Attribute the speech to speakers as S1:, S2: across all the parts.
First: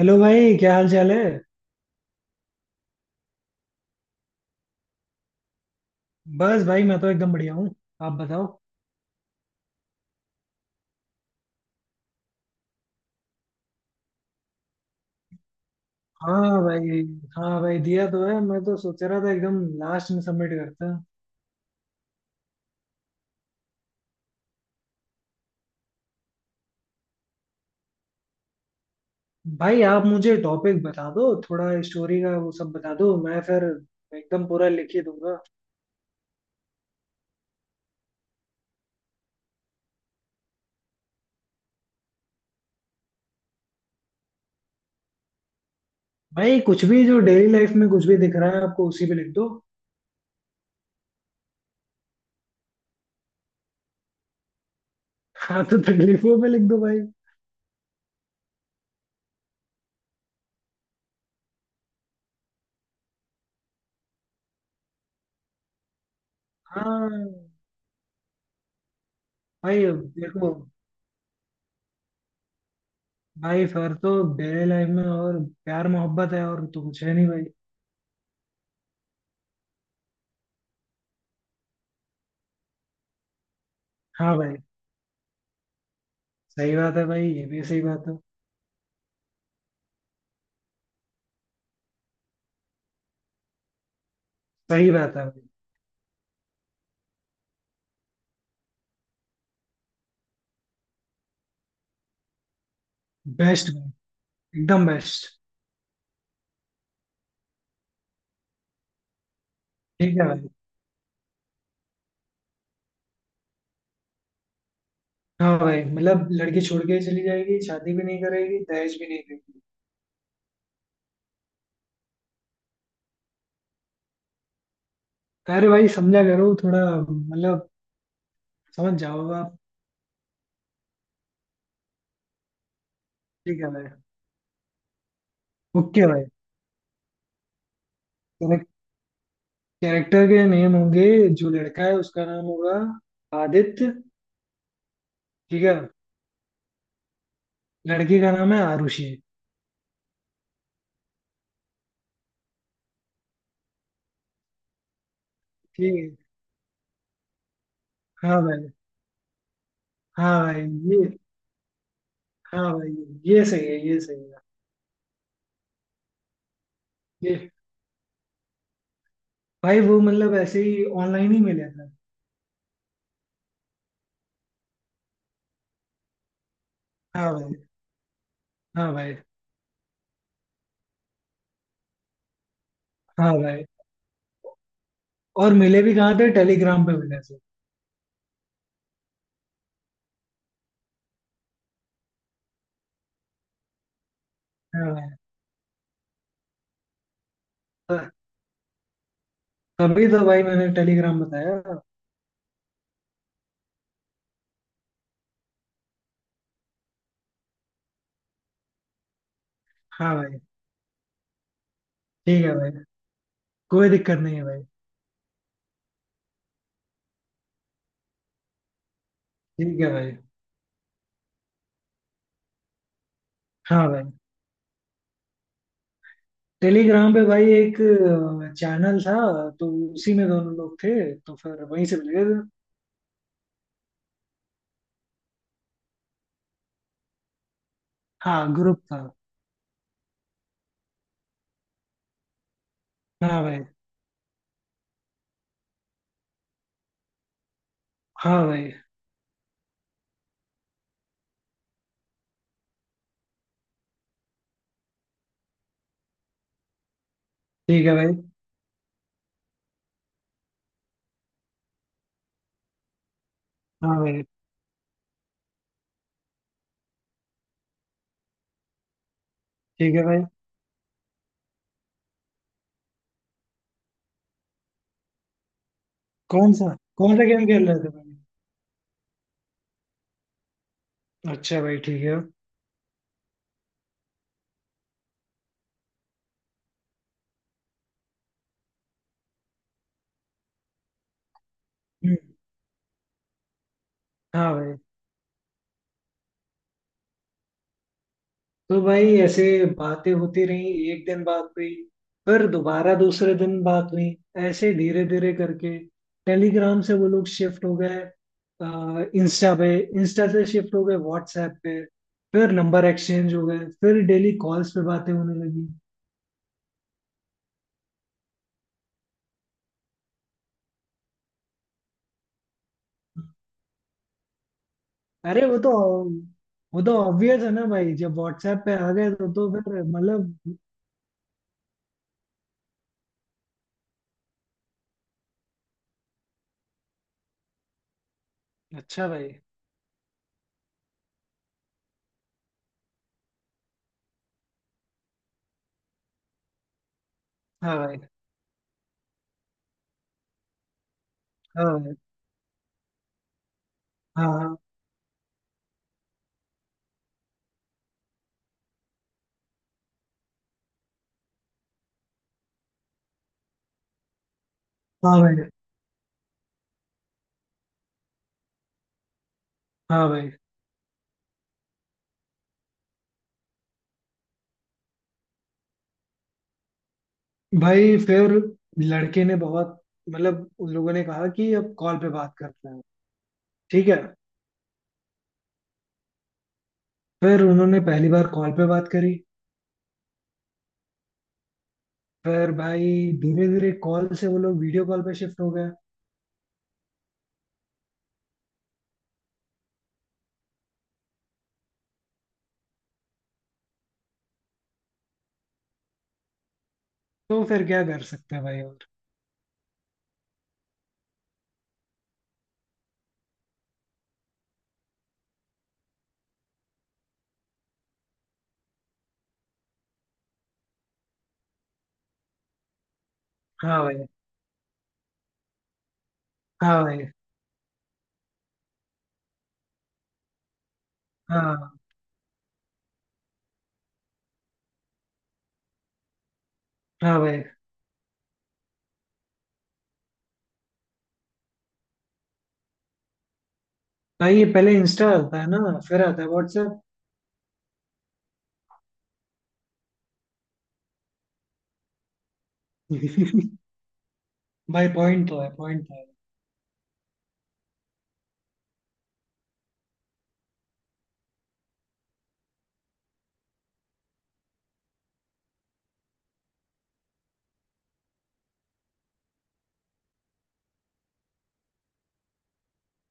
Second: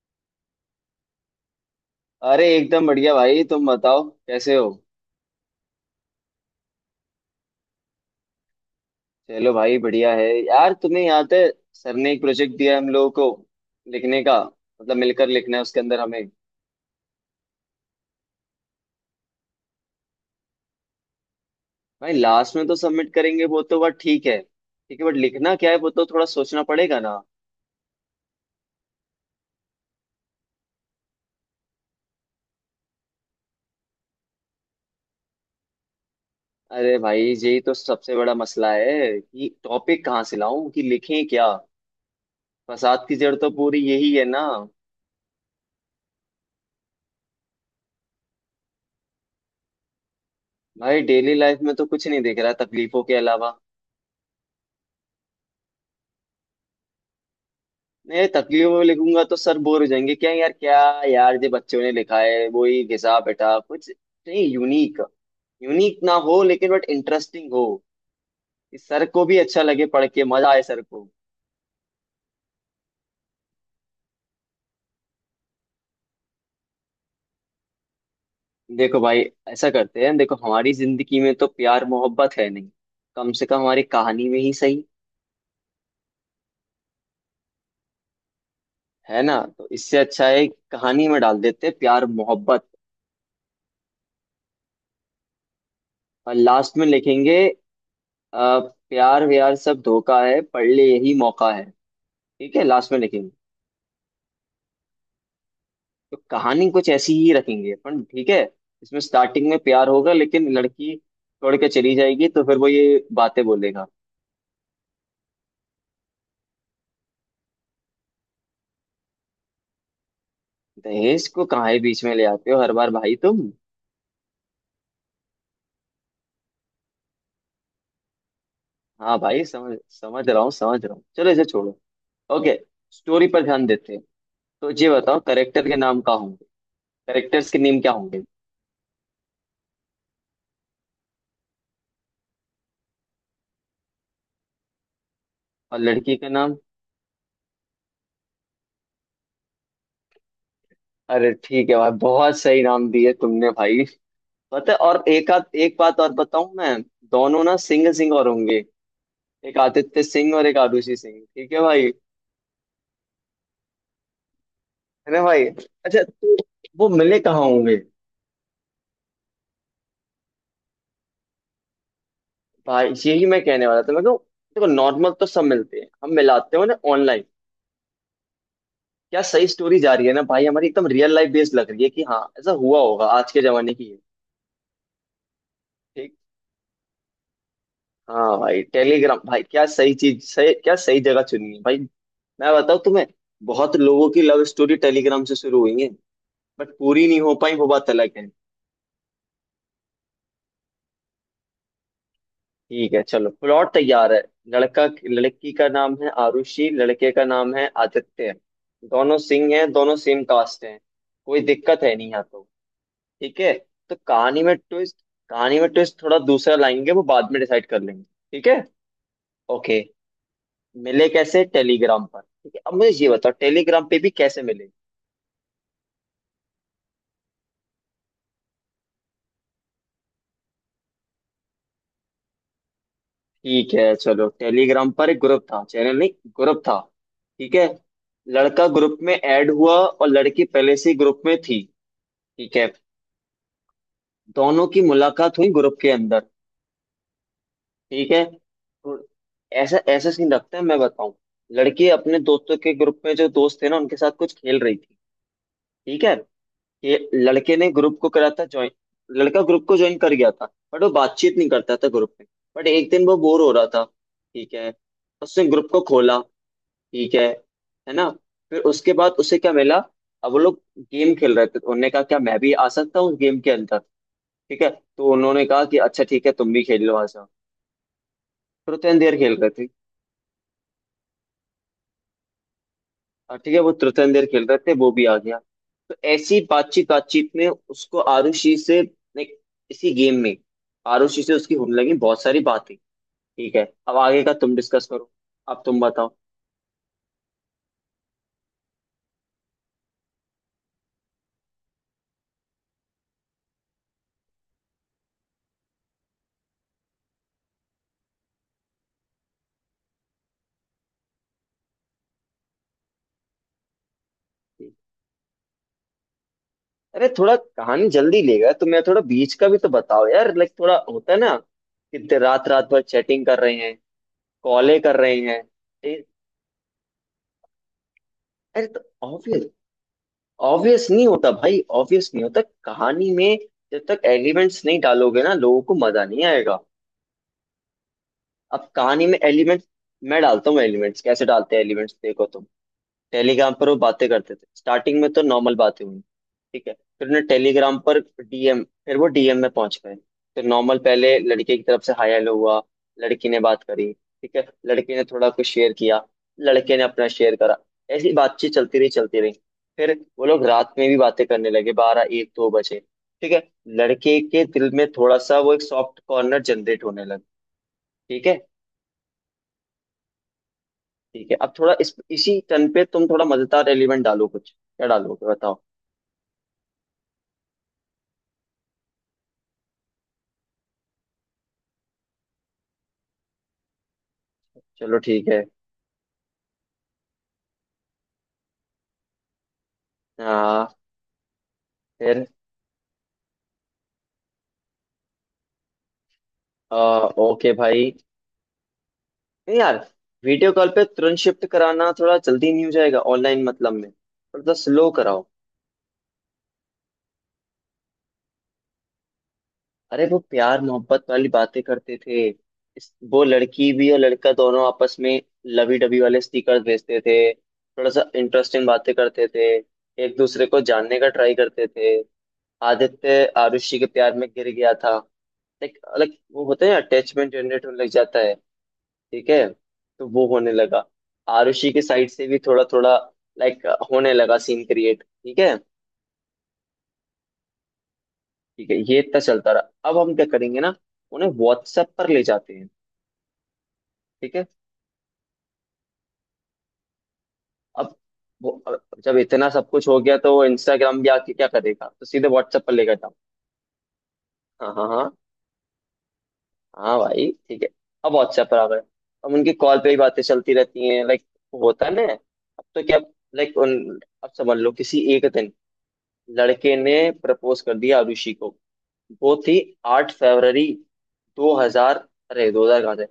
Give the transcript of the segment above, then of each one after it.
S1: Hello भाई, क्या हाल चाल है।
S2: अरे एकदम बढ़िया भाई, तुम बताओ कैसे हो।
S1: बस भाई, मैं तो एकदम बढ़िया हूँ। आप बताओ।
S2: चलो भाई बढ़िया है यार। तुम्हें याद है सर ने एक प्रोजेक्ट दिया हम लोगों को लिखने का, मतलब मिलकर लिखना है उसके अंदर हमें।
S1: हाँ भाई। हाँ भाई, दिया तो है। मैं तो सोच रहा था एकदम लास्ट में सबमिट करता।
S2: भाई लास्ट में तो सबमिट करेंगे, वो तो बात ठीक है, ठीक है, बट लिखना क्या है वो तो थोड़ा सोचना पड़ेगा ना।
S1: भाई आप मुझे टॉपिक बता दो, थोड़ा स्टोरी का वो सब बता दो, मैं फिर एकदम पूरा लिख ही दूंगा।
S2: अरे भाई यही तो सबसे बड़ा मसला है कि टॉपिक कहाँ से लाऊं, कि लिखें क्या। फसाद की जड़ तो पूरी यही है ना।
S1: भाई कुछ भी जो डेली लाइफ में कुछ भी दिख रहा है आपको, उसी पे लिख दो।
S2: भाई डेली लाइफ में तो कुछ नहीं दिख रहा तकलीफों के अलावा।
S1: हाँ, तो तकलीफों पे लिख दो भाई।
S2: नहीं, तकलीफ में लिखूंगा तो सर बोर हो जाएंगे क्या यार। क्या यार, जो बच्चों ने लिखा है वही घिसा बैठा कुछ। नहीं, यूनिक। यूनिक ना हो लेकिन बट
S1: हाँ
S2: इंटरेस्टिंग हो, कि सर को भी अच्छा
S1: भाई।
S2: लगे, पढ़ के मजा
S1: देखो
S2: आए सर को।
S1: भाई, फिर तो डेली लाइफ में और प्यार मोहब्बत है, और तो कुछ है नहीं भाई।
S2: देखो भाई ऐसा करते हैं, देखो हमारी जिंदगी में तो प्यार मोहब्बत है नहीं, कम से कम हमारी कहानी
S1: हाँ
S2: में ही
S1: भाई,
S2: सही।
S1: सही बात है भाई, ये भी सही बात है।
S2: है ना, तो इससे अच्छा है कहानी में डाल देते हैं प्यार मोहब्बत।
S1: सही बात है भाई।
S2: और लास्ट में लिखेंगे अ, प्यार व्यार सब धोखा है, पढ़ ले यही मौका है। ठीक है, लास्ट में लिखेंगे।
S1: बेस्ट भाई, एकदम बेस्ट।
S2: तो कहानी कुछ ऐसी ही रखेंगे अपन, ठीक है। इसमें स्टार्टिंग में प्यार होगा
S1: ठीक है भाई।
S2: लेकिन लड़की छोड़ के चली जाएगी, तो फिर वो ये बातें बोलेगा।
S1: हाँ भाई, मतलब लड़की छोड़ के ही चली जाएगी, शादी भी नहीं करेगी, दहेज भी नहीं देगी।
S2: दहेज को कहाँ है बीच में ले आते हो हर बार भाई तुम।
S1: तो अरे भाई, समझा करो थोड़ा। मतलब समझ
S2: हाँ
S1: जाओ
S2: भाई,
S1: आप।
S2: समझ समझ रहा हूँ चलो इसे छोड़ो। ओके, स्टोरी पर
S1: ठीक
S2: ध्यान
S1: है भाई।
S2: देते हैं। तो ये बताओ करेक्टर के नाम
S1: ओके
S2: क्या
S1: भाई,
S2: होंगे? करेक्टर्स के नेम क्या होंगे?
S1: कैरेक्टर के नेम होंगे। जो लड़का है उसका नाम होगा आदित्य। ठीक है।
S2: और लड़की का नाम?
S1: लड़की का नाम है आरुषि।
S2: अरे ठीक है भाई, बहुत सही नाम दिए तुमने भाई। पता है, और एक आध एक
S1: ठीक
S2: बात और
S1: है।
S2: बताऊं मैं? दोनों ना सिंगल सिंगल
S1: हाँ
S2: होंगे।
S1: भाई।
S2: एक आदित्य सिंह
S1: हाँ
S2: और एक
S1: भाई।
S2: आरुषि
S1: ये
S2: सिंह, ठीक है भाई?
S1: हाँ भाई ये सही है, ये सही है।
S2: है ना भाई। अच्छा तो वो मिले कहाँ
S1: ये
S2: होंगे?
S1: भाई वो, मतलब ऐसे ही ऑनलाइन ही मिले थे।
S2: भाई यही मैं कहने वाला था, मैं कहूँ देखो नॉर्मल तो सब मिलते हैं, हम मिलाते हो ना ऑनलाइन।
S1: हाँ भाई। हाँ भाई।
S2: क्या सही स्टोरी जा रही है ना भाई, हमारी एकदम रियल लाइफ बेस्ड लग रही है, कि हाँ ऐसा हुआ होगा, आज
S1: हाँ
S2: के
S1: भाई,
S2: जमाने की है।
S1: और मिले भी
S2: ठीक।
S1: कहाँ थे, टेलीग्राम पे मिले थे।
S2: हाँ भाई टेलीग्राम, भाई क्या सही चीज, सही, क्या सही जगह चुनी है भाई। मैं बताऊँ तुम्हें, बहुत लोगों की लव स्टोरी
S1: हाँ भाई।
S2: टेलीग्राम से शुरू हुई है। बट पूरी नहीं हो पाई, वो बात अलग
S1: त-
S2: है।
S1: तभी तो भाई मैंने टेलीग्राम बताया।
S2: ठीक है, चलो प्लॉट तैयार है। लड़का, लड़की का नाम है आरुषि, लड़के का नाम है आदित्य। दोनों सिंह हैं, दोनों
S1: हाँ
S2: सेम
S1: भाई।
S2: कास्ट हैं। कोई दिक्कत है नहीं यहाँ तो।
S1: ठीक है भाई,
S2: ठीक है।
S1: कोई
S2: तो
S1: दिक्कत नहीं
S2: कहानी
S1: है
S2: में
S1: भाई।
S2: ट्विस्ट, कहानी में ट्विस्ट थोड़ा दूसरा लाएंगे, वो बाद में डिसाइड कर लेंगे। ठीक है। ओके।
S1: ठीक है भाई।
S2: मिले कैसे, टेलीग्राम पर। ठीक है, अब मुझे ये बताओ टेलीग्राम
S1: हाँ
S2: पे
S1: भाई,
S2: भी कैसे मिले।
S1: टेलीग्राम पे भाई एक चैनल था, तो उसी में दोनों लोग थे, तो फिर वहीं से मिले थे।
S2: ठीक है, चलो टेलीग्राम पर एक ग्रुप था, चैनल नहीं, ग्रुप था। ठीक है।
S1: हाँ,
S2: लड़का
S1: ग्रुप
S2: ग्रुप
S1: था।
S2: में ऐड हुआ और लड़की पहले से ग्रुप में थी। ठीक है।
S1: हाँ भाई।
S2: दोनों की मुलाकात हुई ग्रुप के अंदर। ठीक है,
S1: हाँ भाई।
S2: तो ऐसा ऐसा सीन रखते हैं, मैं बताऊं। लड़की अपने दोस्तों के ग्रुप में, जो दोस्त थे ना उनके साथ कुछ खेल रही थी। ठीक है। ये लड़के ने
S1: ठीक है
S2: ग्रुप को
S1: भाई।
S2: करा था ज्वाइन। लड़का ग्रुप को ज्वाइन कर गया था, बट वो बातचीत नहीं करता था ग्रुप में। बट एक दिन वो बोर हो रहा था।
S1: हाँ भाई।
S2: ठीक है। उसने ग्रुप को खोला। ठीक है ना। फिर उसके बाद उसे क्या मिला।
S1: ठीक है भाई।
S2: अब वो लोग गेम खेल रहे थे, तो उन्होंने कहा क्या मैं भी आ सकता हूँ उस गेम के अंदर। ठीक है। तो उन्होंने कहा कि अच्छा ठीक है, तुम भी खेल लो आ
S1: कौन सा
S2: जाओ।
S1: गेम खेल रहे थे भाई।
S2: तुरंतन देर खेल रहे थे।
S1: अच्छा भाई, ठीक है।
S2: और ठीक है, वो तुरंतन देर खेल रहे थे, वो भी आ गया। तो ऐसी बातचीत बातचीत में उसको आरुषि से इसी गेम में आरुषि से उसकी होने लगी
S1: हम्म।
S2: बहुत सारी बातें। ठीक है, अब आगे का
S1: हाँ
S2: तुम
S1: भाई।
S2: डिस्कस करो। अब तुम बताओ।
S1: तो भाई ऐसे बातें होती रही, एक दिन बात हुई, फिर दोबारा दूसरे दिन बात हुई। ऐसे धीरे धीरे करके टेलीग्राम से वो लोग शिफ्ट हो गए इंस्टा पे। इंस्टा से शिफ्ट हो गए व्हाट्सएप पे। फिर नंबर एक्सचेंज हो गए, फिर डेली कॉल्स पे बातें होने लगी।
S2: अरे थोड़ा कहानी जल्दी लेगा तो, मैं थोड़ा बीच का भी तो बताओ यार, लाइक थोड़ा होता है ना कि रात रात भर चैटिंग कर रहे हैं, कॉले कर रहे हैं।
S1: अरे वो तो
S2: ए-
S1: वो तो ऑब्वियस है ना भाई, जब व्हाट्सएप
S2: अरे
S1: पे
S2: तो
S1: आ गए तो
S2: ऑब्वियस
S1: फिर मतलब।
S2: ऑब्वियस नहीं होता भाई, ऑब्वियस नहीं होता कहानी में। जब तक एलिमेंट्स नहीं डालोगे ना लोगों को मजा नहीं आएगा। अब कहानी
S1: अच्छा
S2: में
S1: भाई।
S2: एलिमेंट्स मैं डालता हूँ एलिमेंट्स। कैसे डालते हैं एलिमेंट्स, देखो तुम। टेलीग्राम पर वो बातें करते थे, स्टार्टिंग में तो नॉर्मल बातें हुई। ठीक है। फिर उन्हें
S1: हाँ
S2: टेलीग्राम
S1: भाई।
S2: पर डीएम, फिर वो डीएम में पहुंच गए। तो नॉर्मल पहले लड़के की
S1: हाँ
S2: तरफ से
S1: भाई।
S2: हाय हेलो हुआ। लड़की ने बात करी,
S1: हाँ
S2: ठीक है,
S1: हाँ
S2: लड़के ने थोड़ा कुछ शेयर किया। लड़के ने अपना शेयर करा, ऐसी बातचीत चलती रही, चलती रही। फिर वो लोग रात में भी बातें करने लगे, 12, 1, 2 बजे। ठीक है। लड़के के दिल में थोड़ा
S1: हाँ भाई।
S2: सा वो एक सॉफ्ट कॉर्नर जनरेट होने लगा। ठीक है।
S1: हाँ भाई।
S2: ठीक है, अब थोड़ा इस इसी टर्न पे तुम थोड़ा मजेदार एलिमेंट डालो, कुछ क्या डालोगे बताओ।
S1: भाई फिर लड़के ने बहुत, मतलब उन लोगों ने कहा कि अब कॉल पे बात करते हैं। ठीक है।
S2: चलो ठीक है।
S1: फिर उन्होंने पहली बार कॉल पे बात करी।
S2: हाँ। फिर
S1: फिर भाई धीरे धीरे कॉल से वो लोग वीडियो कॉल पे शिफ्ट हो गए।
S2: आ, ओके भाई, नहीं यार वीडियो कॉल पे तुरंत शिफ्ट कराना थोड़ा जल्दी नहीं हो जाएगा? ऑनलाइन मतलब में थोड़ा स्लो कराओ।
S1: तो फिर क्या कर सकते हैं भाई और।
S2: अरे वो प्यार मोहब्बत वाली बातें करते थे। वो लड़की भी और लड़का दोनों आपस में लवी डबी वाले स्टिकर भेजते थे, थोड़ा सा इंटरेस्टिंग बातें करते थे, एक दूसरे को जानने का ट्राई करते थे। आदित्य आरुषि
S1: हाँ
S2: के
S1: भाई।
S2: प्यार में गिर गया था। लाइक लाइक वो होता है,
S1: हाँ भाई।
S2: अटैचमेंट जनरेट होने लग जाता है। ठीक है। तो वो होने लगा। आरुषि
S1: हाँ
S2: के साइड से भी थोड़ा थोड़ा लाइक होने लगा, सीन क्रिएट। ठीक है।
S1: हाँ भाई।
S2: ठीक है, ये इतना चलता रहा। अब हम क्या करेंगे ना, उन्हें व्हाट्सएप पर ले जाते हैं। ठीक
S1: भाई ये
S2: है।
S1: पहले इंस्टा आता है ना, फिर आता है व्हाट्सएप।
S2: अब वो, अब जब इतना सब कुछ हो गया तो वो इंस्टाग्राम भी आके क्या करेगा, तो सीधे व्हाट्सएप पर लेकर जाओ। हाँ हाँ
S1: भाई
S2: हाँ।
S1: पॉइंट तो है, पॉइंट तो है।
S2: हाँ भाई ठीक है, अब व्हाट्सएप पर आ गए। अब उनकी कॉल पे ही बातें चलती रहती हैं, लाइक होता है ना अब तो। क्या लाइक उन, अब समझ लो किसी एक दिन लड़के ने प्रपोज कर दिया आरुषि को। वो थी 8 फरवरी, 2000, अरे 2000 कहाँ से,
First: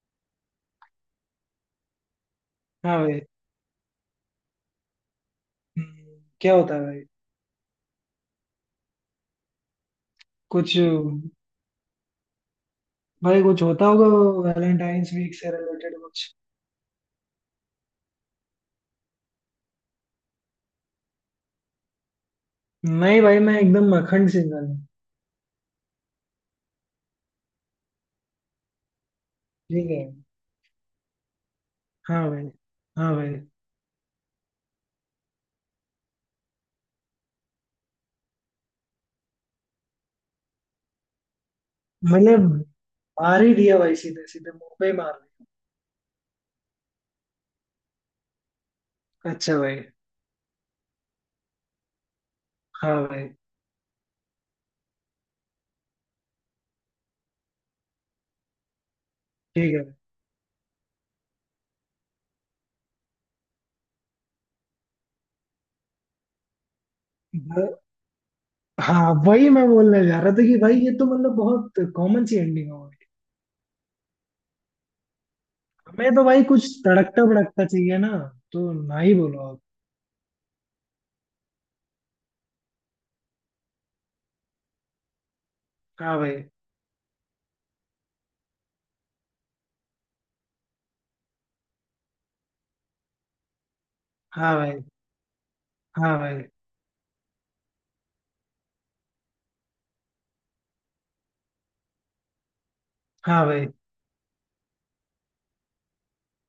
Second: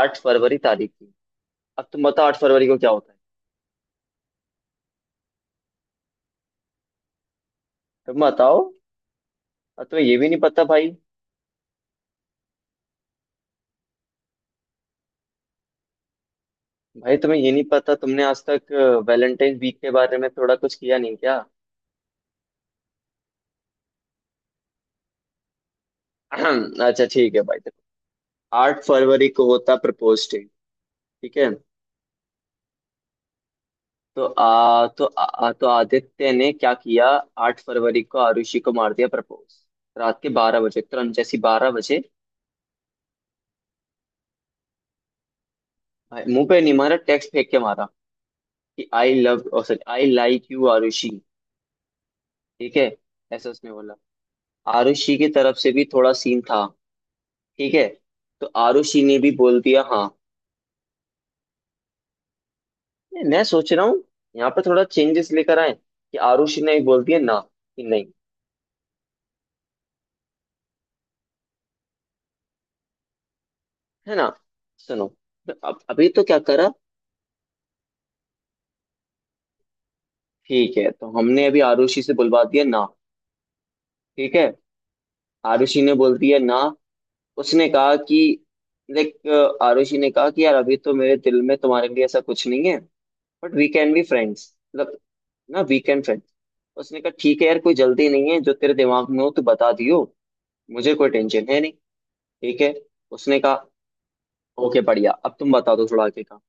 S2: 8 फरवरी तारीख थी। अब तुम बताओ 8 फरवरी को क्या
S1: हाँ
S2: होता है?
S1: भाई। हम्म, क्या होता है भाई।
S2: तुम बताओ। अब तुम्हें ये भी नहीं पता
S1: कुछ,
S2: भाई।
S1: भाई कुछ होता होगा, वैलेंटाइंस वीक से रिलेटेड कुछ।
S2: भाई तुम्हें ये नहीं पता, तुमने आज तक वैलेंटाइन वीक के बारे में थोड़ा कुछ किया नहीं क्या?
S1: नहीं भाई, मैं एकदम अखंड सिंगल हूँ।
S2: अच्छा ठीक है भाई, देखो 8 फरवरी को होता
S1: ठीक है।
S2: Propose day. ठीक है।
S1: हाँ भाई। हाँ भाई।
S2: तो आदित्य ने क्या किया, 8 फरवरी को आरुषि को मार दिया प्रपोज। रात के 12 बजे, तुरंत जैसी 12 बजे।
S1: मैंने मार ही दिया भाई, सीधे सीधे मुंह पे ही मार दिया।
S2: भाई मुंह पे नहीं मारा, टेक्स्ट फेंक के मारा कि आई लव
S1: अच्छा
S2: और सॉरी
S1: भाई।
S2: I like you Arushi. ठीक है।
S1: हाँ भाई।
S2: ऐसा उसने बोला। आरुषि की तरफ से भी थोड़ा सीन था, ठीक है, तो आरुषि ने भी बोल
S1: ठीक
S2: दिया
S1: है।
S2: हाँ। मैं सोच रहा हूँ, यहाँ पर थोड़ा चेंजेस लेकर आए, कि आरुषि ने भी बोल दिया ना,
S1: ब-
S2: कि नहीं।
S1: हाँ, वही मैं बोलने जा रहा था कि भाई ये तो मतलब बहुत कॉमन सी एंडिंग हो गई।
S2: है ना, सुनो, तो अब अभी
S1: हमें
S2: तो
S1: तो
S2: क्या
S1: भाई कुछ
S2: करा।
S1: तड़कता भड़कता चाहिए ना, तो ना ही बोलो आप।
S2: ठीक है, तो हमने अभी आरुषि से बुलवा दिया ना। ठीक है। आरुषि ने बोल
S1: हाँ
S2: दिया
S1: भाई।
S2: ना। उसने कहा कि लाइक, आरुषि ने कहा कि यार अभी तो मेरे दिल में तुम्हारे लिए ऐसा कुछ नहीं है, but we can be friends,
S1: हाँ भाई।
S2: मतलब ना वीकेंड
S1: हाँ
S2: पे।
S1: भाई।
S2: उसने कहा ठीक है यार, कोई जल्दी नहीं है, जो तेरे दिमाग में हो तो बता दियो, मुझे कोई टेंशन है नहीं। ठीक है, उसने
S1: हाँ
S2: कहा।
S1: भाई।
S2: ओके बढ़िया, अब तुम बता दो थोड़ा आगे का।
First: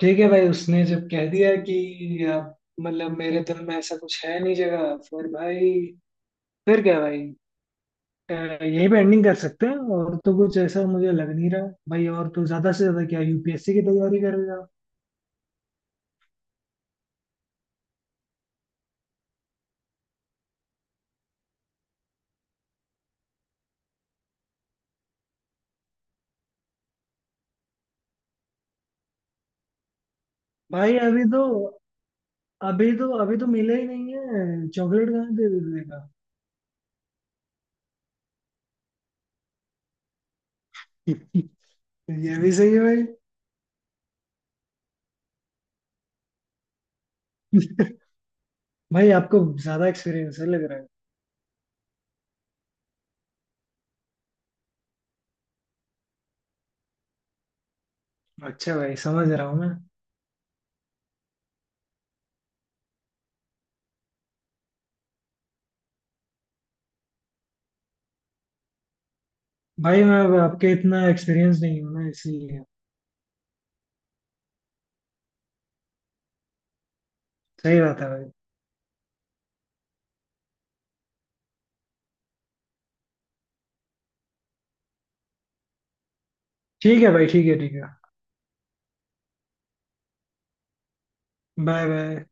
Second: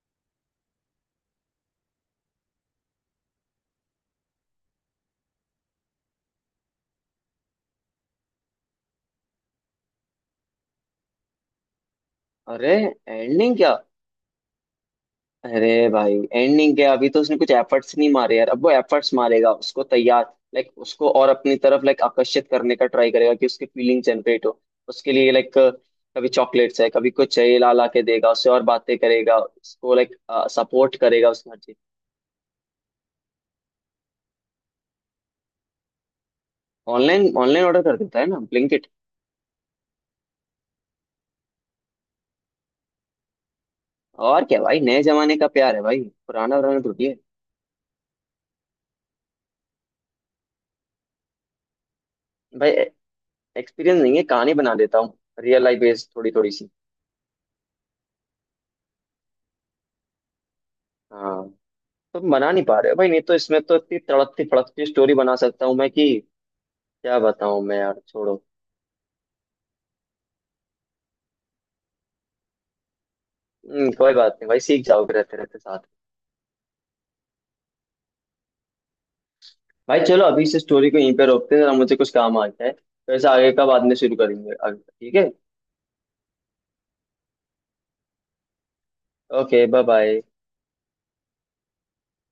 S1: ठीक है भाई, उसने जब कह दिया कि आप मतलब मेरे दिल में ऐसा कुछ है नहीं जगह, फिर भाई फिर क्या भाई। यहीं पे एंडिंग कर सकते हैं, और तो कुछ ऐसा मुझे लग नहीं रहा भाई, और तो ज्यादा
S2: अरे
S1: से ज्यादा क्या,
S2: एंडिंग क्या,
S1: यूपीएससी की तैयारी करेगा।
S2: अरे भाई एंडिंग क्या, अभी तो उसने कुछ एफर्ट्स नहीं मारे यार। अब वो एफर्ट्स मारेगा, उसको तैयार, लाइक उसको और अपनी तरफ लाइक आकर्षित करने का ट्राई करेगा, कि उसकी फीलिंग जनरेट हो उसके लिए। लाइक कभी चॉकलेट्स है, कभी कुछ है, ये ला ला के देगा उससे, और बातें करेगा उसको, लाइक सपोर्ट
S1: भाई अभी
S2: करेगा
S1: तो
S2: उसमें।
S1: अभी तो अभी तो मिला ही नहीं है, चॉकलेट कहाँ दे देगा।
S2: ऑनलाइन, ऑनलाइन ऑर्डर कर देता है ना ब्लिंकिट।
S1: ये भी सही है भाई।
S2: और क्या भाई, नए जमाने का प्यार है भाई, पुराना पुराना थोड़ी है।
S1: भाई आपको ज्यादा एक्सपीरियंस है लग रहा है।
S2: भाई एक्सपीरियंस नहीं है, कहानी बना देता हूँ, रियल लाइफ बेस्ड थोड़ी थोड़ी सी।
S1: अच्छा भाई, समझ रहा हूँ मैं।
S2: हाँ, तुम बना नहीं पा रहे हो भाई नहीं तो, इसमें तो इतनी तड़कती फड़कती स्टोरी बना सकता हूँ मैं कि क्या बताऊँ मैं यार, छोड़ो।
S1: भाई मैं अब आपके इतना एक्सपीरियंस नहीं हूँ ना, इसीलिए।
S2: कोई बात नहीं भाई, सीख जाओगे रहते रहते साथ।
S1: सही बात है भाई।
S2: भाई चलो, अभी इस स्टोरी को यहीं पे रोकते हैं, जरा मुझे कुछ काम आ गया है, तो ऐसा आगे का बाद में शुरू करेंगे आगे का, ठीक है।
S1: ठीक है भाई, ठीक है, ठीक है।
S2: Okay, bye bye.
S1: Bye bye.